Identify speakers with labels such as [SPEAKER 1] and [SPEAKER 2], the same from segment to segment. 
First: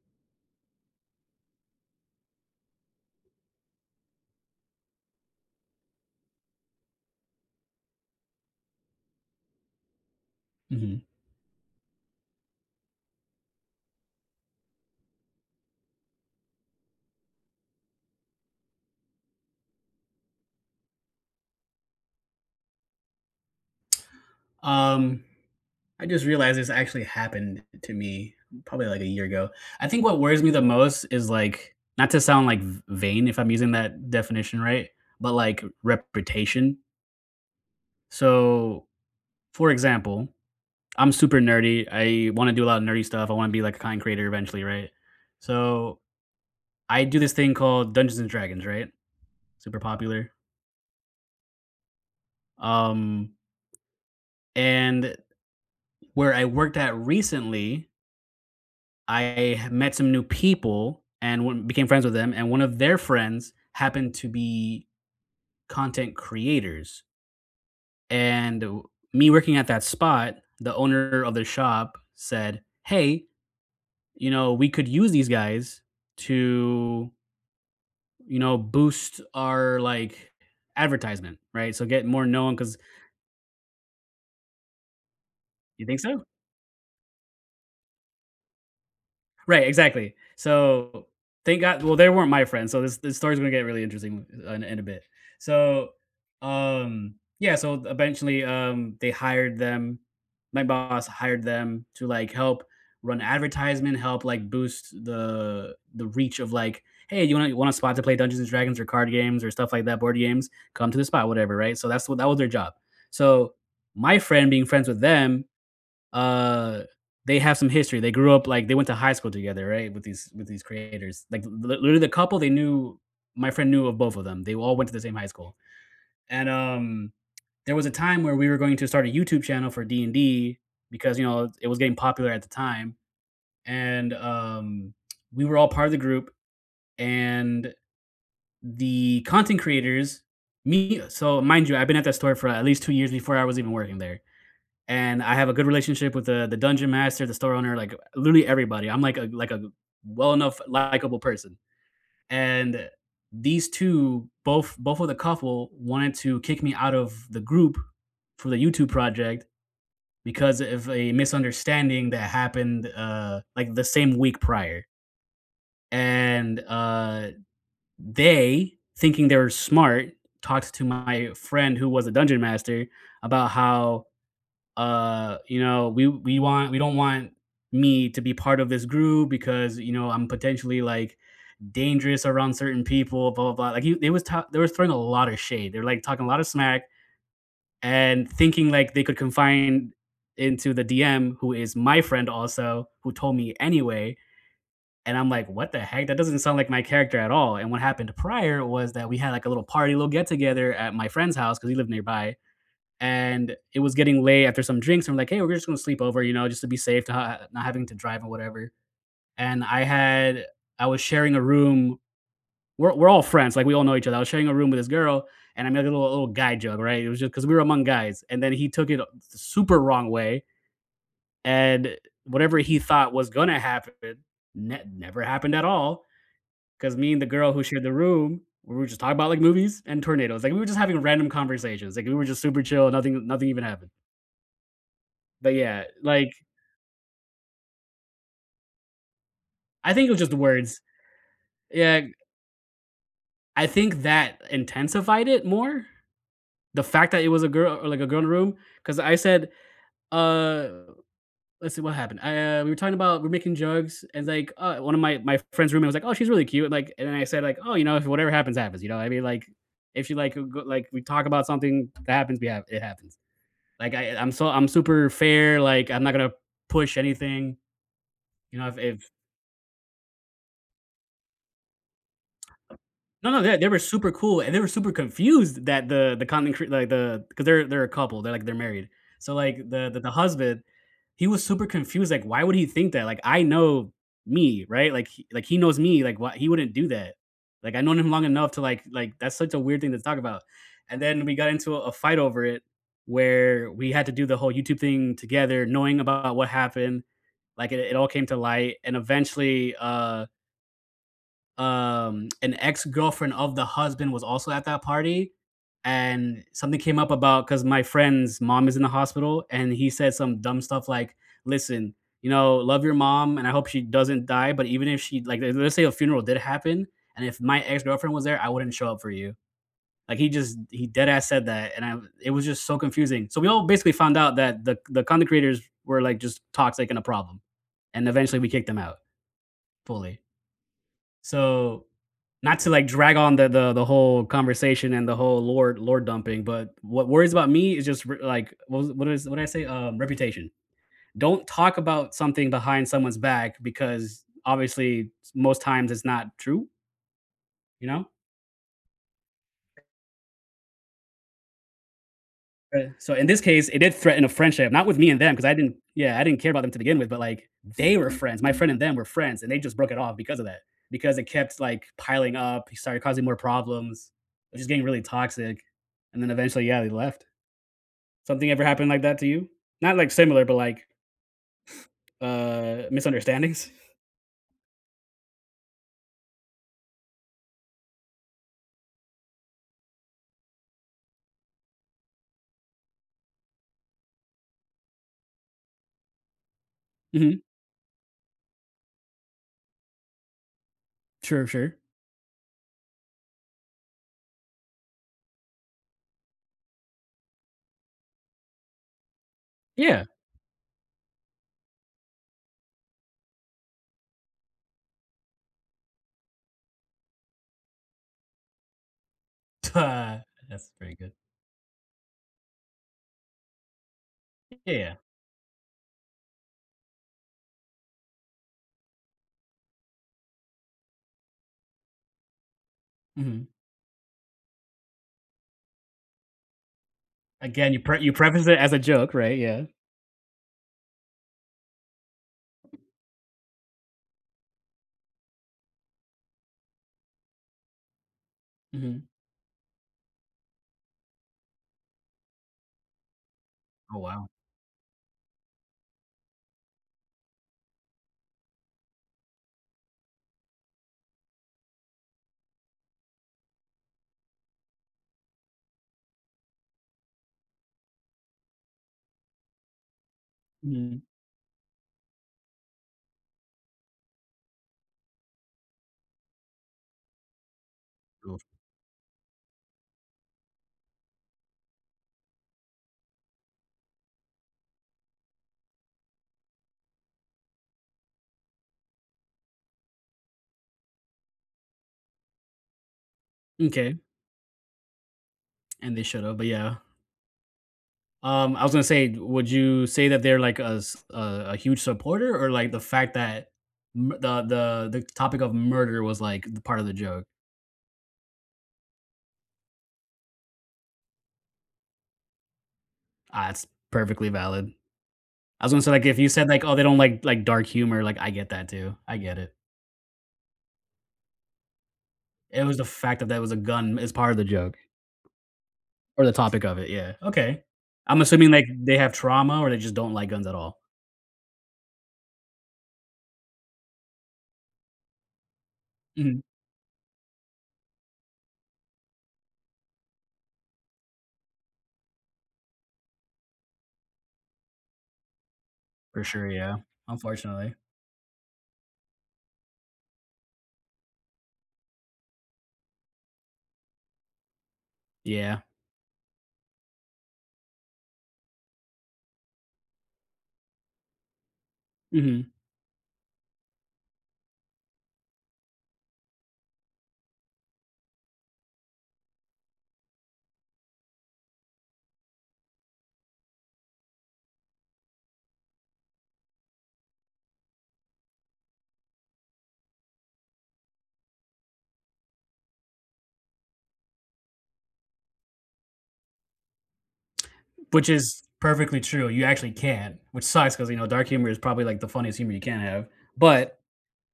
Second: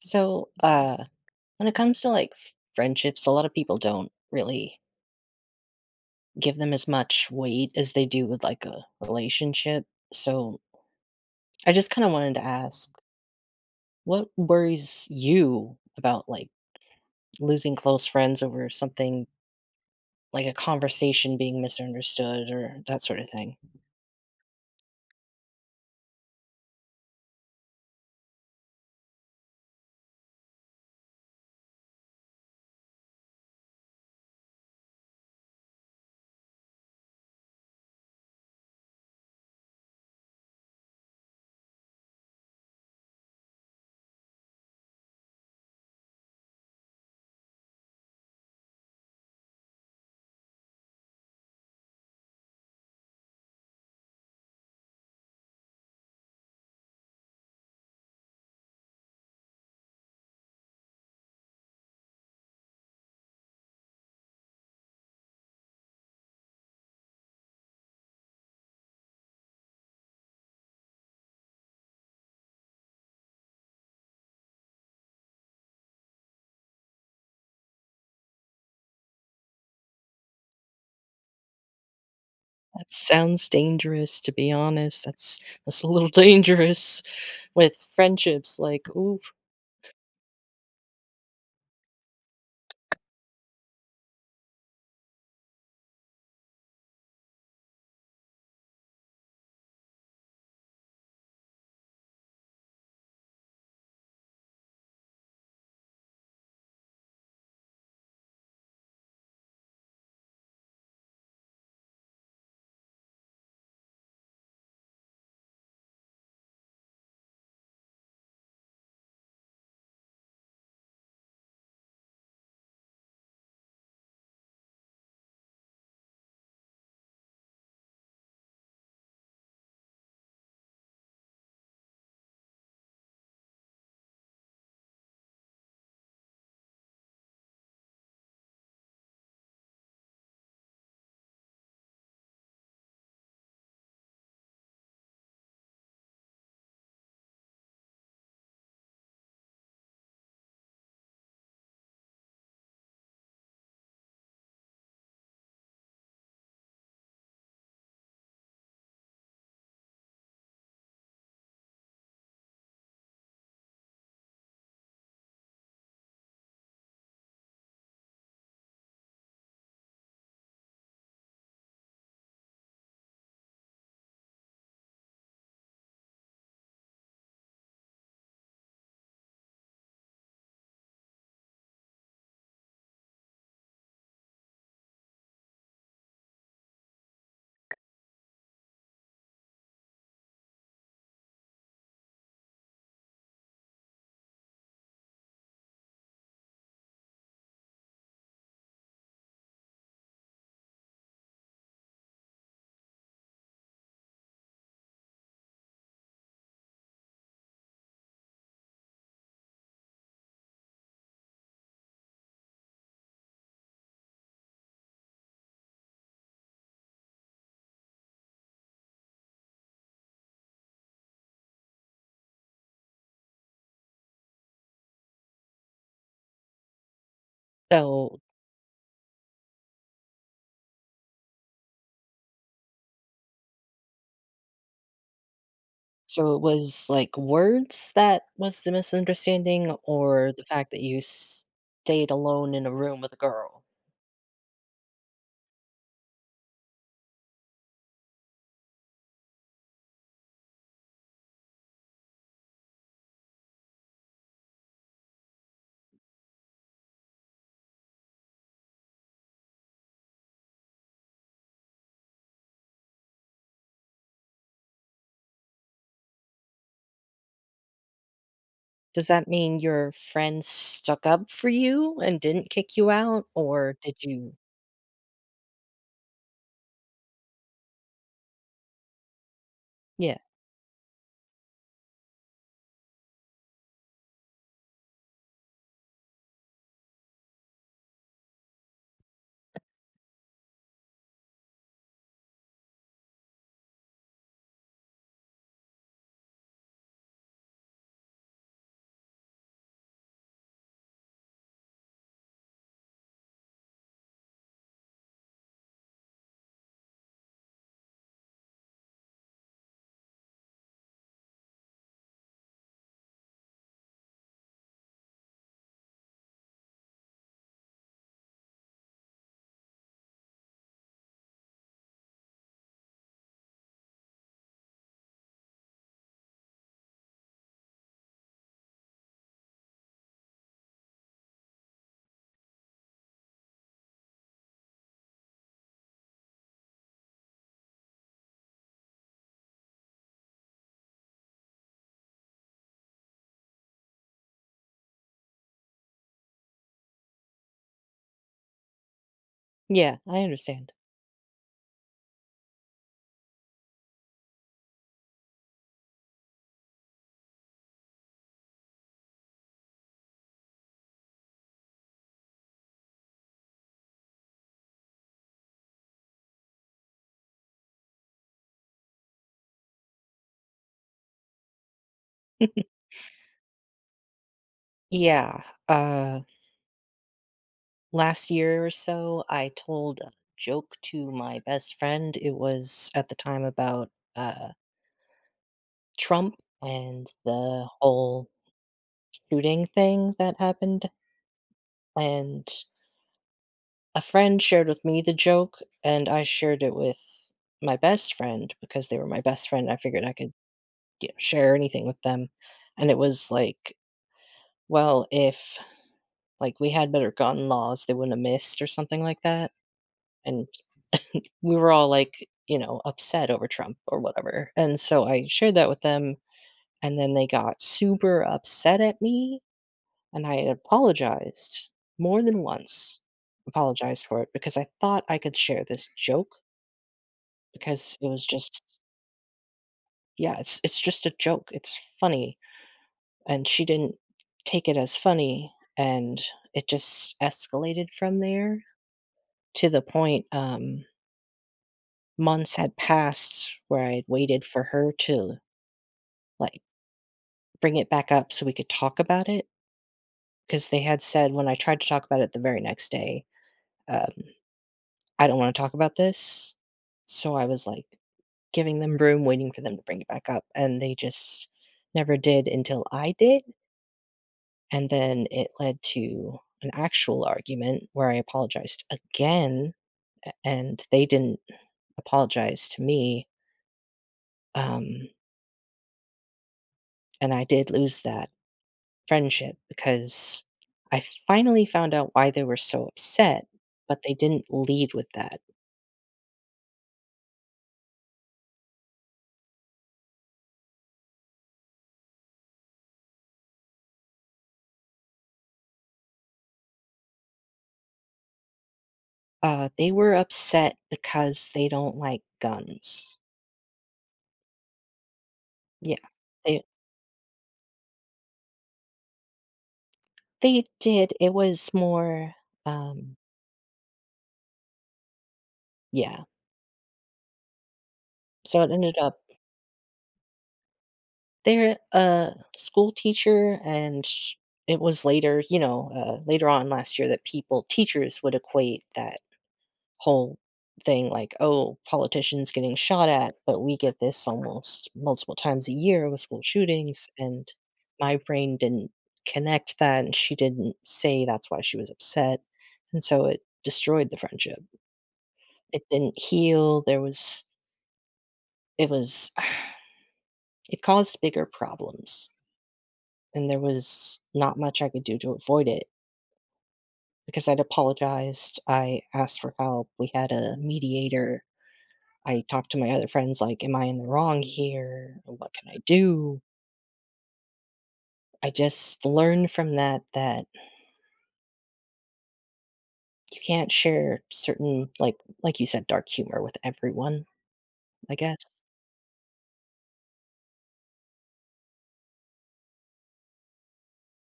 [SPEAKER 1] So, uh, when it comes to, like, f friendships, a lotta people don't really give them as much weight as they do with, like, a relationship. So
[SPEAKER 2] Mhm.
[SPEAKER 1] ...I just kinda wanted to ask what worries you about, like, losing close friends over something like a conversation being misunderstood or that sorta thing?
[SPEAKER 2] Um, I just realized this actually happened to me probably, like, a year ago. I think what worries me the most is, like- not to sound, like, v vain, if I'm using that definition right- but, like r reputation. So, for example, I'm super nerdy, I wanna do a lotta nerdy stuff, I wanna be, like, a content creator eventually, right? So, I do this thing called Dungeons and Dragons, right? Super popular. Um and where I worked at recently I met some new people and one became friends with them, and one of their friends happened to be content creators and wh me working at that spot, the owner of the shop said, "Hey, you know, we could use these guys to" "you know, boost our, like, advertisement," right? So, get more known 'cause"
[SPEAKER 1] That sounds dangerous, to be honest. That's that's
[SPEAKER 2] You
[SPEAKER 1] a
[SPEAKER 2] think
[SPEAKER 1] little
[SPEAKER 2] so?
[SPEAKER 1] dangerous with friendships, like, "oof."
[SPEAKER 2] Right, exactly! So, thank go well, they weren't my friends, so this this story is gonna get really interesting, uh, in a bit. So, um, yeah, so, eventually, um, they hired them my boss hired them to, like, help run advertisement, help, like, boost the the reach of, like, "Hey, you want a you want a spot to play Dungeons& Dragons, or card games, or stuff like that, board games? Come to this spot," whatever, right? So, that's what that was their job. So, my friend being friends with them, uh, they have some history, they grew up, like they went to high school together, right, with these with these creators, like, the l literally, the couple they knew, my friend knew of both of them, they all went to the same high school. And, um, there was a time where we were going to start a YouTube channel for D&D because, you know, it it was getting popular at the time, and, um, we were all part of the group, and the content creators, me so, mind you, I'd been at that store for at least 2 years before I was even working there, and I have a good relationship with the the dungeon master, the store owner, like, uh literally everybody, I'm like a like a well-enough, likable person. And these 2, both both of the couple, wanted to kick me out of the group, for the YouTube project, because, eh, of a misunderstanding that happened, uh, like, the same week prior. And, uh, they, thinking they were smart, talks to my friend who was a Dungeon Master about how, uh, you know, we we want we don't want me to be part of this group because, you know, I'm potentially, like, dangerous around certain people, blah blah blah. Like, you they was ta they was throwing a lotta shade. They're, like, talking a lotta smack and thinking, like, they could confine into the DM, who is my friend also- who told me anyway- and I'm like, "What the heck? That doesn't sound like my character at all," and what happened prior was that we had, like, a little party, little get together at my friend's house- 'cause he lived nearby- and it was getting late after some drinks. I'm like, "Hey. We're just gonna sleep over, you know, just to be safe, to ha ha not having to drive or whatever," and I had I was sharing a room we're we're all friends, like, we all know each other I was sharing a room with this girl, and I made a little a little guy joke, right? It was just 'cause we were among guys, and then he took it a the super wrong way, and eh whatever he thought was gonna happen ne never happened at all, 'cause me and the girl who shared the
[SPEAKER 1] Oh.
[SPEAKER 2] room, we were just talking about, like, movies and tornadoes- like, we were just having a random conversations, like, we were just super chill, nothing nothing even happened. But yeah, like
[SPEAKER 1] So it was, like, words that was the misunderstanding,
[SPEAKER 2] I think it was just
[SPEAKER 1] or
[SPEAKER 2] the
[SPEAKER 1] the fact
[SPEAKER 2] words.
[SPEAKER 1] that you
[SPEAKER 2] Yeah
[SPEAKER 1] stayed alone in a room with a girl?
[SPEAKER 2] I think that intensified it more, the fact that it was a gir or, like, a girl in the room. 'Cause I said, uh let's see what happened? Eh, we were talking about we're making jokes, and, like, uh, one of my my friend's roommate was like, "Oh, she's really cute," like, and then I said, like, "Oh, you know, if whatever happens happens," you know what I mean? Like, if she like, a g like, we talk about something that happens, we have it happens. Like, I I I'm so I'm super fair, like, I'm not gonna push anything. You know, if
[SPEAKER 1] Does
[SPEAKER 2] if
[SPEAKER 1] that mean your friends stuck up for you and didn't kick you out,
[SPEAKER 2] No, no, yeah, they
[SPEAKER 1] or
[SPEAKER 2] were
[SPEAKER 1] did
[SPEAKER 2] super
[SPEAKER 1] you
[SPEAKER 2] cool, and they were super confused that the the content cr like, the the 'cause they're they're a couple, they're, like, they're married- so, like, the the the
[SPEAKER 1] Yeah.
[SPEAKER 2] husband, he was super confused, like, "Why would he think that? Like, I know" me, right? Like, h he knows me. Like, "Why he wouldn't do that. Like, I've known him long enough to, like-" like, that's such a weird thing to talk about, and then we got into a a fight over it, where we had to do the whole YouTube thing together knowing about what happened, like, it it all came to light, and, eventually, uh um, an ex-girlfriend of the husband was also at that party, and something came up about 'cause my friend's mom is in the hospital, and he said some dumb stuff like, "Listen. You know, love your mom, and I hope she doesn't die, but even if she, like le let's say a funeral did happen, and if my ex-girlfriend was there, I wouldn't show up for you." Like, he just he deadass said that, and I it was just so confusing. So we all basically found out that the the content creators were, like, just toxic and a problem, and eventually we kicked them out. Fully. So, not to, like, drag on the the the whole conversation and the whole lore lore-dumping, but what worries about me is just, r like what is wh what is what did I say? Reputation. Don't talk about something behind someone's back because, obviously, s most times, it's not true? You know?
[SPEAKER 1] Yeah, I understand.
[SPEAKER 2] Uh, so, in this case, it did threaten a friendship- not with me and them 'cause I didn't yeah, I didn't care about them to begin with- but, like, they were friends- my friend and them were friends- and they just broke it off because of that because it kept, like, piling up, he started causing more problems, just getting really toxic, and then eventually, yeah, they left. Something ever happened like that to you? Not, like, similar, but, like, uh, misunderstandings?
[SPEAKER 1] Yeah, uh last year or so, I told a joke to my best friend- it was at the time about, uh Trump and
[SPEAKER 2] Mhm.
[SPEAKER 1] the whole shooting thing that happened-
[SPEAKER 2] Sure, sure.
[SPEAKER 1] and a friend shared with me the joke, and I shared it with my best friend- because they were my best friend I figured
[SPEAKER 2] Yeah.
[SPEAKER 1] I could ge share anything with them- and it was like, "Well, if, like, we had better gun laws, they wouldn't have missed," or something like that, and
[SPEAKER 2] That's pretty good.
[SPEAKER 1] we were all, like, you know, upset over Trump or whatever, and
[SPEAKER 2] Yeah.
[SPEAKER 1] so I shared that with them, and then they got super upset at me, and I had apologized more than once,
[SPEAKER 2] Mhm.
[SPEAKER 1] apologized for it because I thought I could share this joke
[SPEAKER 2] Again, you
[SPEAKER 1] because
[SPEAKER 2] pre
[SPEAKER 1] it
[SPEAKER 2] you
[SPEAKER 1] was
[SPEAKER 2] preface it
[SPEAKER 1] just
[SPEAKER 2] as a joke, right? Yeah.
[SPEAKER 1] Yeah, it's it's just a joke; it's funny, and she didn't take it as funny and, it just escalated from there
[SPEAKER 2] Mhm.
[SPEAKER 1] to the point, um months had passed where
[SPEAKER 2] Oh,
[SPEAKER 1] I'd
[SPEAKER 2] wow.
[SPEAKER 1] waited for her to l like, bring it back up so we could talk about it 'cause they had said- when I tried to talk about it the very next day- um, “I don't wanna talk about this,” so I was, like, giving them room, waiting for them to bring it back up, and they
[SPEAKER 2] Mhm.
[SPEAKER 1] just never did until I did. And then it led to an actual argument where I
[SPEAKER 2] Oof.
[SPEAKER 1] apologized again, a and they didn't apologize to me. Um and I did lose that friendship because I finally found out why they were so upset,
[SPEAKER 2] M'kay.
[SPEAKER 1] but they didn't lead with that.
[SPEAKER 2] And they should've, but yeah. Um, I was gonna say, would you say that they're like a s a a huge supporter, or, like, the fact m the the the topic of murder was, like, part of the joke?
[SPEAKER 1] Uh, they were upset because they don't like guns.
[SPEAKER 2] Ah, that's perfectly valid. I was gonna say,
[SPEAKER 1] Yeah,
[SPEAKER 2] like, if you said,
[SPEAKER 1] they
[SPEAKER 2] like, "Oh, they don't like like dark humor," like, I get that too, I get it.
[SPEAKER 1] They did, it was more,
[SPEAKER 2] It was the
[SPEAKER 1] um
[SPEAKER 2] fact that there was a gun as part of the joke,
[SPEAKER 1] Yeah.
[SPEAKER 2] or the topic of it, yeah, okay. I'm assuming,
[SPEAKER 1] So
[SPEAKER 2] like,
[SPEAKER 1] it ended
[SPEAKER 2] they have
[SPEAKER 1] up
[SPEAKER 2] trauma or they just don't like guns at all.
[SPEAKER 1] They're a school teacher, and it was later, you know uh,
[SPEAKER 2] Mhm.
[SPEAKER 1] later on last year that people teachers would equate that whole thing like, "Oh, politicians getting shot at, but we get this almost multiple times a year with
[SPEAKER 2] For
[SPEAKER 1] school
[SPEAKER 2] sure, yeah,
[SPEAKER 1] shootings," and
[SPEAKER 2] unfortunately.
[SPEAKER 1] my brain didn't connect that, and she didn't say that's why she was upset, and so it destroyed the friendship.
[SPEAKER 2] Yeah.
[SPEAKER 1] It didn't heal, there was it was it caused bigger problems.
[SPEAKER 2] Mhm.
[SPEAKER 1] And there was not much I could do to avoid it. Because I'd apologized, I asked for help, we had a mediator. I talked to my other friends like, "Am I in the wrong here? What can I do?" I just learned from that that you can't share certain, like like you said, dark humor with everyone,
[SPEAKER 2] Which
[SPEAKER 1] I guess.
[SPEAKER 2] is perfectly true, you actually can't- which sucks 'cause, you know, dark humor is probably, like, the funniest humor you can have. But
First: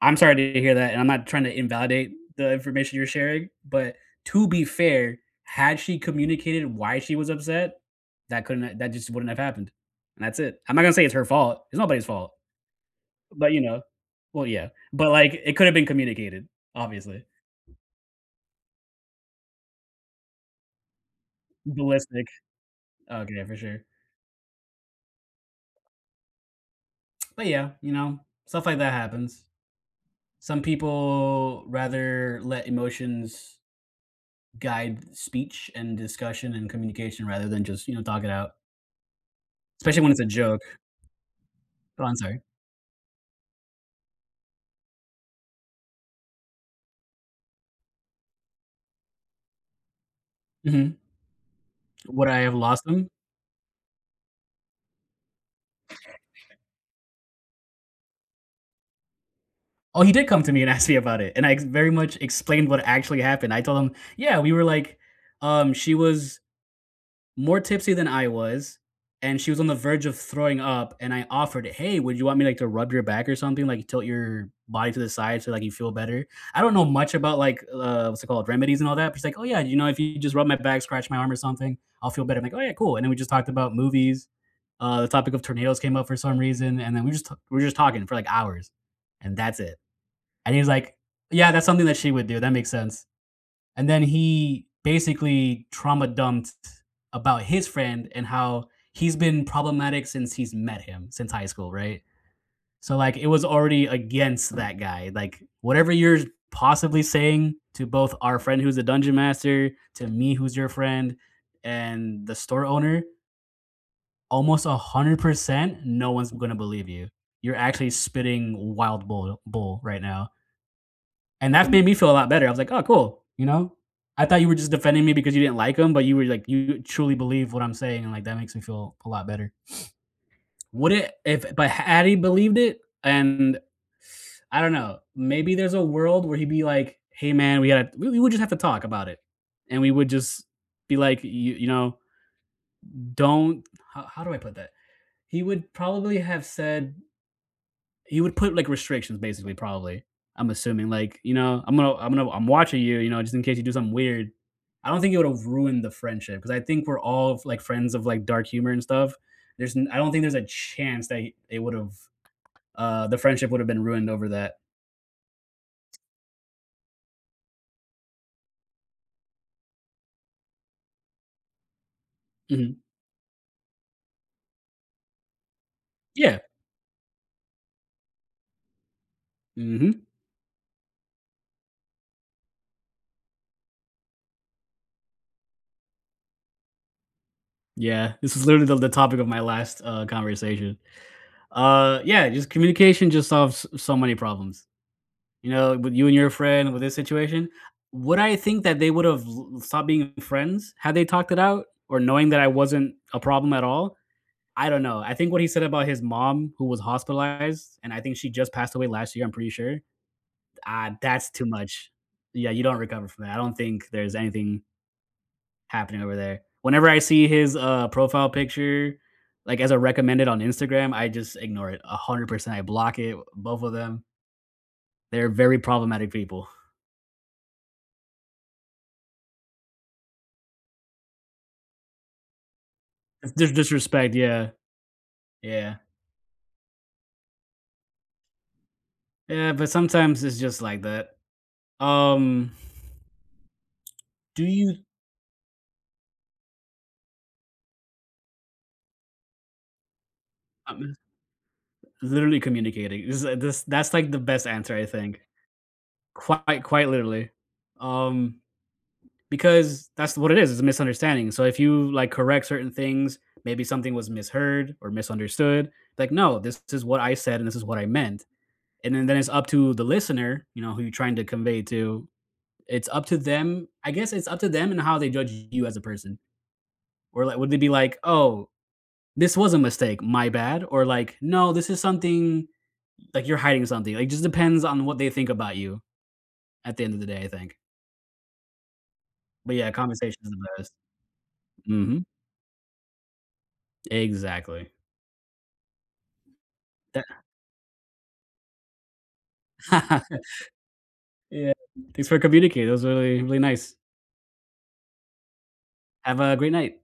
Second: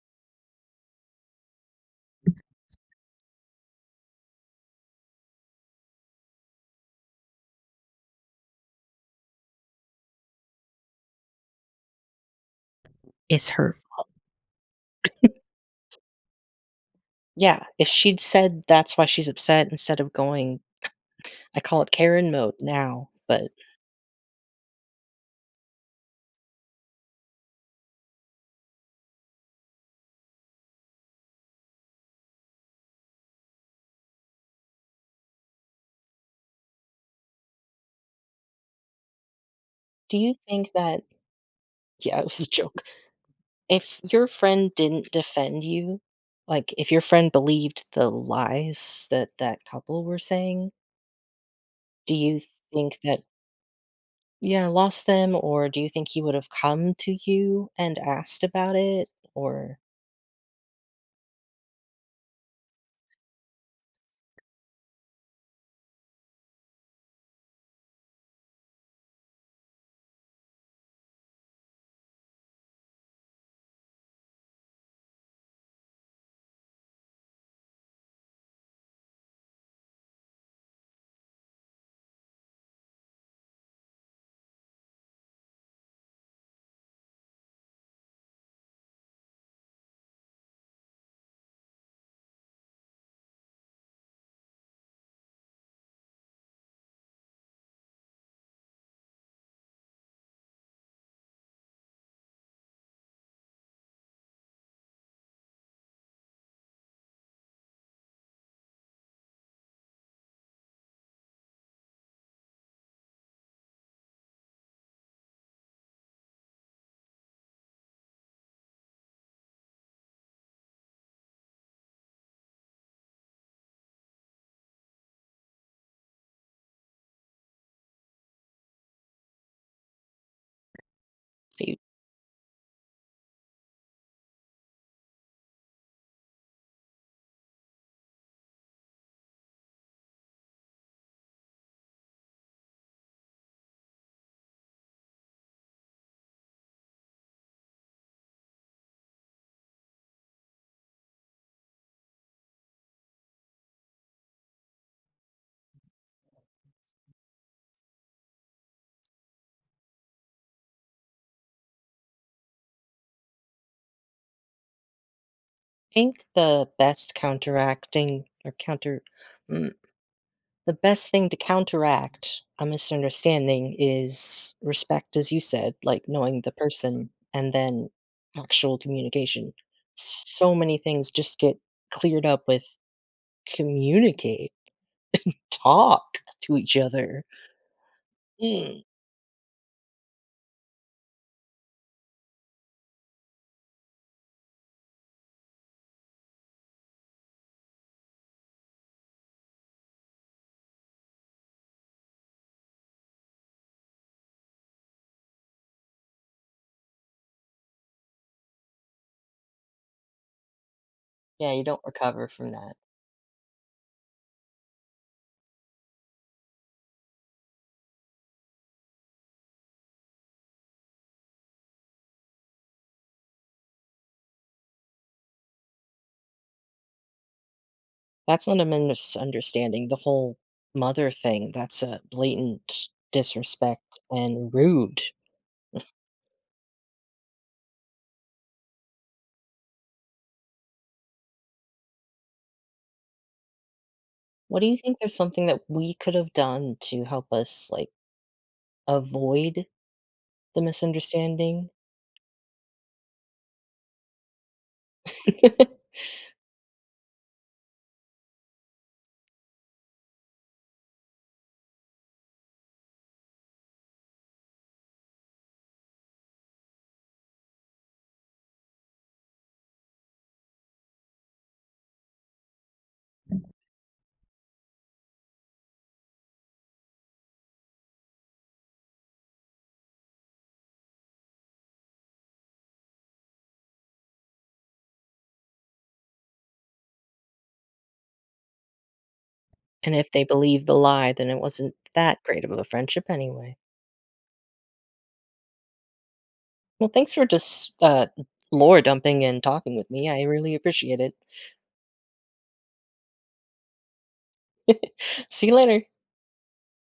[SPEAKER 2] I'm sorry to hear that, and I'm not trying to invalidate the information you're sharing, but to be fair, had she communicated why she was upset, that couldn't, uh that just wouldn't have happened, and that's it. I'm not gonna say it's her fault, it's nobody's fault,
[SPEAKER 1] It's
[SPEAKER 2] but, you
[SPEAKER 1] her
[SPEAKER 2] know
[SPEAKER 1] fault.
[SPEAKER 2] Well, yeah, but, like, it coulda been communicated obviously.
[SPEAKER 1] Yeah, if she'd said that's why she's upset instead of going I call it
[SPEAKER 2] "Ballistic."
[SPEAKER 1] "Karen mode" now,
[SPEAKER 2] Okay,
[SPEAKER 1] but
[SPEAKER 2] for sure. But, yeah, you know, stuff like that happens. Some people rather let emotions guide speech, and discussion, and communication rather than just, you know, talk it out especially when
[SPEAKER 1] Do
[SPEAKER 2] it's a
[SPEAKER 1] you
[SPEAKER 2] joke.
[SPEAKER 1] think that
[SPEAKER 2] Go on,
[SPEAKER 1] Yeah, it was
[SPEAKER 2] sorry.
[SPEAKER 1] a joke. If your friend didn't defend you like, if your friend believed the lies that that couple were saying
[SPEAKER 2] Mhm.
[SPEAKER 1] do
[SPEAKER 2] Would I
[SPEAKER 1] you
[SPEAKER 2] have lost
[SPEAKER 1] think
[SPEAKER 2] them?
[SPEAKER 1] that Yeah, lost them, or do you think he would have come to you and asked about it? Or
[SPEAKER 2] Oh, he did come to me and asked me about it, and I very much explained what actually happened. I told him, "Yeah, we were like um, she was more tipsy than I was, and she was on the verge of throwing up, and I offered, 'Hey, would you want me, like, to rub your back or something? Like, tilt your body to the side so, like, you feel better?'" I don't know much about, like, uh, what's it called, remedies and all that. But she's like, "Oh, yeah, you know, if you just rub my back, scratch my arm or something, I'll feel better." I'm like, "Oh, yeah. Cool," and then we just talked about movies, uh, the topic of tornadoes came up for some reason, and then we just t we're just talking for, like, hours, and that's it. And he was like, "Yeah, that's something that she would do. That makes sense." And then he basically trauma-dumped about his friend and how he's been problematic since he's met him, since high school, right? So, like, it was already against that guy, like, "Whatever you're possibly saying to both our friend who's a dungeon master, to me who's your friend, and the store owner" "almost 100%, no one's gonna believe you. You're actually spitting wild boil bull right now." And that made me feel a lot better, I was like, "Oh, cool. You know? I thought you were just defending me because you didn't like him, but you were like you truly believe what I'm saying, and, like, that makes me feel a lot better." Would it if
[SPEAKER 1] So,
[SPEAKER 2] but
[SPEAKER 1] you'd
[SPEAKER 2] had he believed it, and I don't know, maybe there's a world where he'd be like, "Hey, man, we gotta we we we just have to talk about it," and we would just be like, "You you know, don't" how how do I put that? He would probably have said he would put, like, restrictions, basically, probably, I'm assuming, l ike, you know, "I'm gonna I'm gonna I'm watching you, you know, just in case you do something weird." I don't think it would have ruined the friendship because I think we're all, f like, friends of, like, dark humor and stuff. There's n I don't think there's a chance that he it would have uh, the friendship would have been ruined over that.
[SPEAKER 1] Think the best counteracting, or counter mm, the best thing to counteract a
[SPEAKER 2] Mhm.
[SPEAKER 1] misunderstanding is respect, as you said- like,
[SPEAKER 2] Yeah.
[SPEAKER 1] knowing the person and then actual communication.
[SPEAKER 2] Mhm.
[SPEAKER 1] S so many things just get cleared up with communicate and talk to each other.
[SPEAKER 2] Yeah. This is literally the
[SPEAKER 1] Mm.
[SPEAKER 2] the topic of my last, uh, conversation. Uh, yeah, just communication just solves s so many problems. You know, with you and your friend, with this situation, would I think that they would've l l stopped being friends had they talked it out, or knowing that I wasn't a problem at all? I don't know, I think what he said about his mom, who was hospitalized, and I think she just passed away last year, I'm pretty sure, ah, that's too
[SPEAKER 1] Yeah, you don't
[SPEAKER 2] much.
[SPEAKER 1] recover
[SPEAKER 2] Yeah,
[SPEAKER 1] from
[SPEAKER 2] you
[SPEAKER 1] that.
[SPEAKER 2] don't recover from that. I don't think there's anything happening over there. Whenever I see his, uh, profile picture, like, as a recommended on Instagram, I just ignore it, 100%. I block it, uh, both of them. They're very problematic people.
[SPEAKER 1] That's not a misunderstanding, the whole mother thing, that's a blatant
[SPEAKER 2] If there's
[SPEAKER 1] disrespect
[SPEAKER 2] disrespect, yeah.
[SPEAKER 1] and rude.
[SPEAKER 2] Yeah. Yeah, but sometimes it's just like that. Um Do
[SPEAKER 1] What do you
[SPEAKER 2] you
[SPEAKER 1] think there's something that we could've done to help us, like, avoid the
[SPEAKER 2] Uh, m
[SPEAKER 1] misunderstanding?
[SPEAKER 2] Literally communicating, this, uh this that's, like, the best answer, I think. Quite quite literally. Um, because that's what it is, it's a misunderstanding, so if you, like, correct certain things, maybe something was misheard or misunderstood, like, "No, this is what I said, and this is what I meant," and then then it's up to the listener, you know, who you're trying to convey to. It's up to them I guess it's up to them and how they judge you as a person. Or, li would they be like, "Oh, this was a mistake, my bad," or, like, "No, this is something like, you're hiding something," like, just depends on what they think about you, at the end of the day, I think. But, yeah,
[SPEAKER 1] And if
[SPEAKER 2] conversation
[SPEAKER 1] they
[SPEAKER 2] is the
[SPEAKER 1] believed
[SPEAKER 2] best.
[SPEAKER 1] the lie, then it wasn't
[SPEAKER 2] Mhm.
[SPEAKER 1] that great of a th friendship anyway.
[SPEAKER 2] Exactly.
[SPEAKER 1] Well,
[SPEAKER 2] Tha
[SPEAKER 1] thanks for just, uh, n lore dumping and talking with me, I really appreciate it.
[SPEAKER 2] Yeah, thanks for communicating, that was really, really nice.
[SPEAKER 1] See you later.
[SPEAKER 2] Have a great night.